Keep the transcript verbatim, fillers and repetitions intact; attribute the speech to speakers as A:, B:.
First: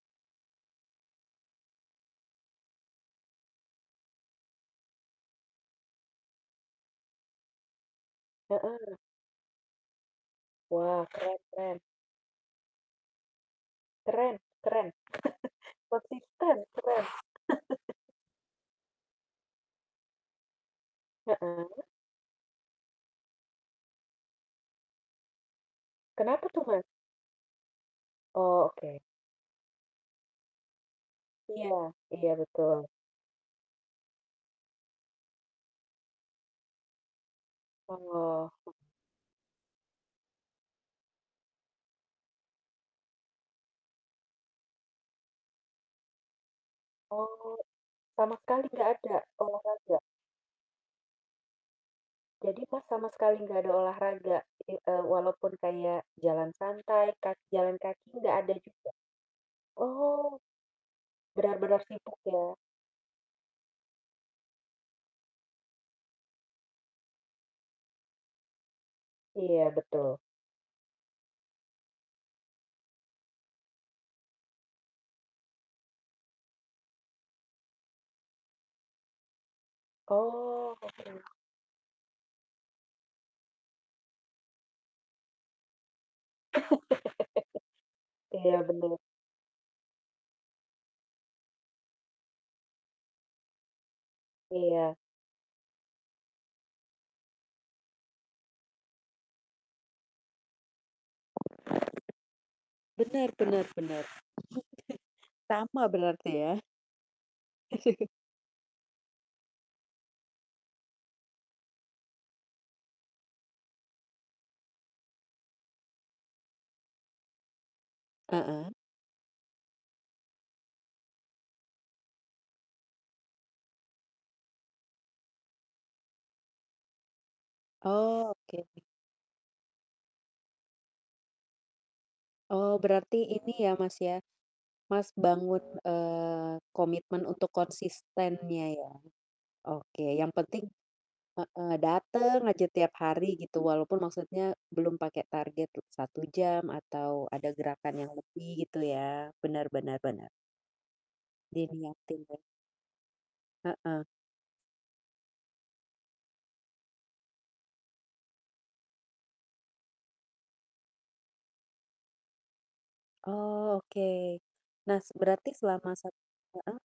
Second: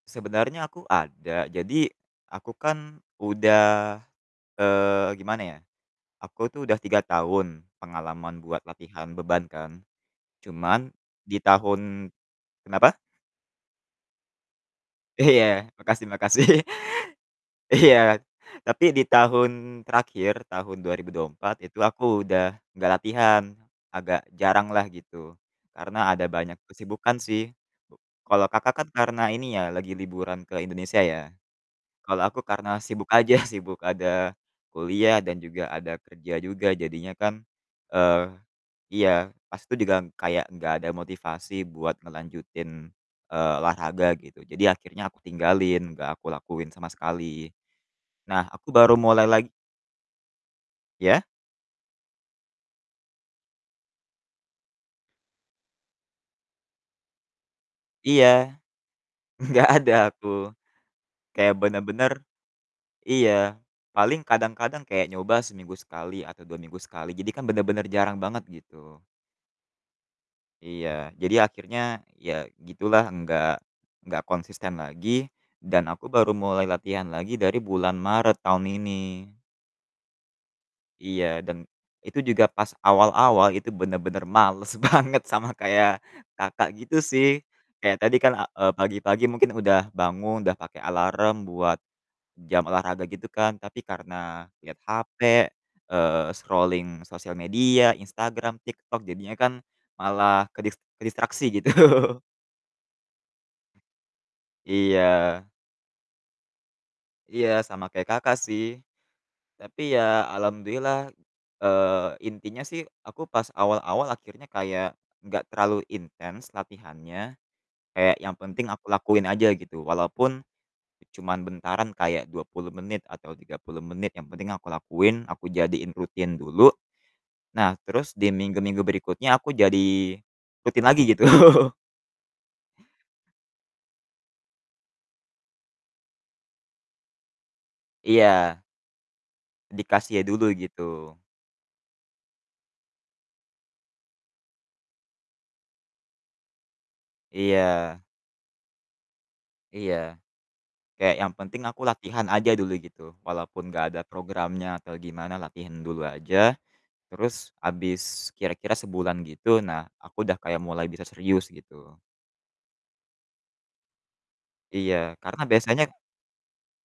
A: Sebenarnya aku ada, jadi, aku kan udah, eee, gimana ya, aku tuh udah tiga tahun pengalaman buat
B: Heeh.
A: latihan beban kan. Cuman
B: Wah, keren
A: di
B: keren.
A: tahun kenapa?
B: Keren keren.
A: Iya makasih makasih.
B: Konsisten, keren.
A: Iya, tapi di tahun terakhir tahun dua ribu dua empat itu
B: Heeh.
A: aku udah nggak latihan, agak jaranglah gitu. Karena ada
B: Kenapa
A: banyak
B: tuh, Mas?
A: kesibukan sih gitu. Kalo,
B: Oh,
A: Kakak, kan
B: oke.
A: karena ini ya lagi liburan ke Indonesia ya.
B: Iya
A: Kalo
B: iya
A: aku karena
B: betul.
A: sibuk aja, sibuk ada kuliah dan juga ada kerja juga jadinya kan eee,
B: Oh.
A: iya, pas itu degang kayak nggak ada motivasi buat ngelanjutin, eee, olahraga gitu. Jadi akhirnya aku tinggalin, nggak aku lakuin sama sekali.
B: Oh, sama
A: Nah,
B: sekali
A: aku
B: nggak
A: baru
B: ada
A: mulai lagi
B: olahraga?
A: Iya.
B: Jadi Mas, sama sekali nggak ada olahraga i eee, walaupun kayak jalan santai, ka jalan kaki nggak ada
A: Iya,
B: juga?
A: enggak ada aku.
B: Oh,
A: Kayak
B: benar-benar
A: bener-bener
B: sibuk ya.
A: iya, paling kadang-kadang kayak nyoba seminggu sekali atau dua minggu sekali, jadi kan bener-bener jarang banget, gitu.
B: Iya, betul.
A: Iya, jadi akhirnya ya gitulah enggak enggak konsisten lagi dan aku baru mulai latihan lagi dari bulan Maret tahun ini.
B: Oh, oke.
A: Iya, dan itu juga pas awal-awal itu bener-bener males banget sama kayak, Kakak, gitu sih. Kayak tadi kan, a
B: Iya,
A: eee,
B: bener.
A: pagi-pagi mungkin udah bangun, udah pake alarm buat jam olahraga gitu kan. Tapi karena lihat
B: Iya.
A: HP, eee, scrolling sosial media, Instagram, TikTok jadinya kan malah kedis kedistraksi gitu.
B: Benar benar benar.
A: Iya.
B: Sama berarti ya?
A: Iya, sama kayak, Kakak, sih. Tapi ya alhamdulillah, eee, intinya sih aku pas awal-awal akhirnya kayak enggak terlalu intens latihannya, kayak yang penting
B: Heeh.
A: aku lakuin aja gitu walaupun cuman bentaran kayak dua puluh menit atau tiga puluh menit, yang penting aku lakuin, aku jadiin rutin dulu. Nah terus
B: Oke
A: di minggu-minggu
B: oke.
A: berikutnya aku jadi rutin lagi gitu.
B: Oh, berarti ini ya, Mas ya, Mas bangun, eee, komitmen untuk
A: Iya.
B: konsistennya ya. Oke,
A: Dikasia
B: yang
A: dulu,
B: penting
A: gitu.
B: heeh, dateng aja tiap hari gitu, walaupun maksudnya belum pake target le satu jam atau ada gerakan
A: Iya.
B: yang lebih gitu ya. Bener bener
A: Iya,
B: bener.
A: kayak yang penting aku
B: Diniatin
A: latihan
B: ya?
A: aja dulu gitu, walaupun nggak ada
B: Heeh.
A: programnya atau gimana latihan dulu aja, terus habis kira-kira sebulan gitu, nah aku udah kayak mulai bisa serius, gitu.
B: Oke,
A: Iya,
B: nas
A: karena
B: berarti
A: biasanya
B: selama sat heeh?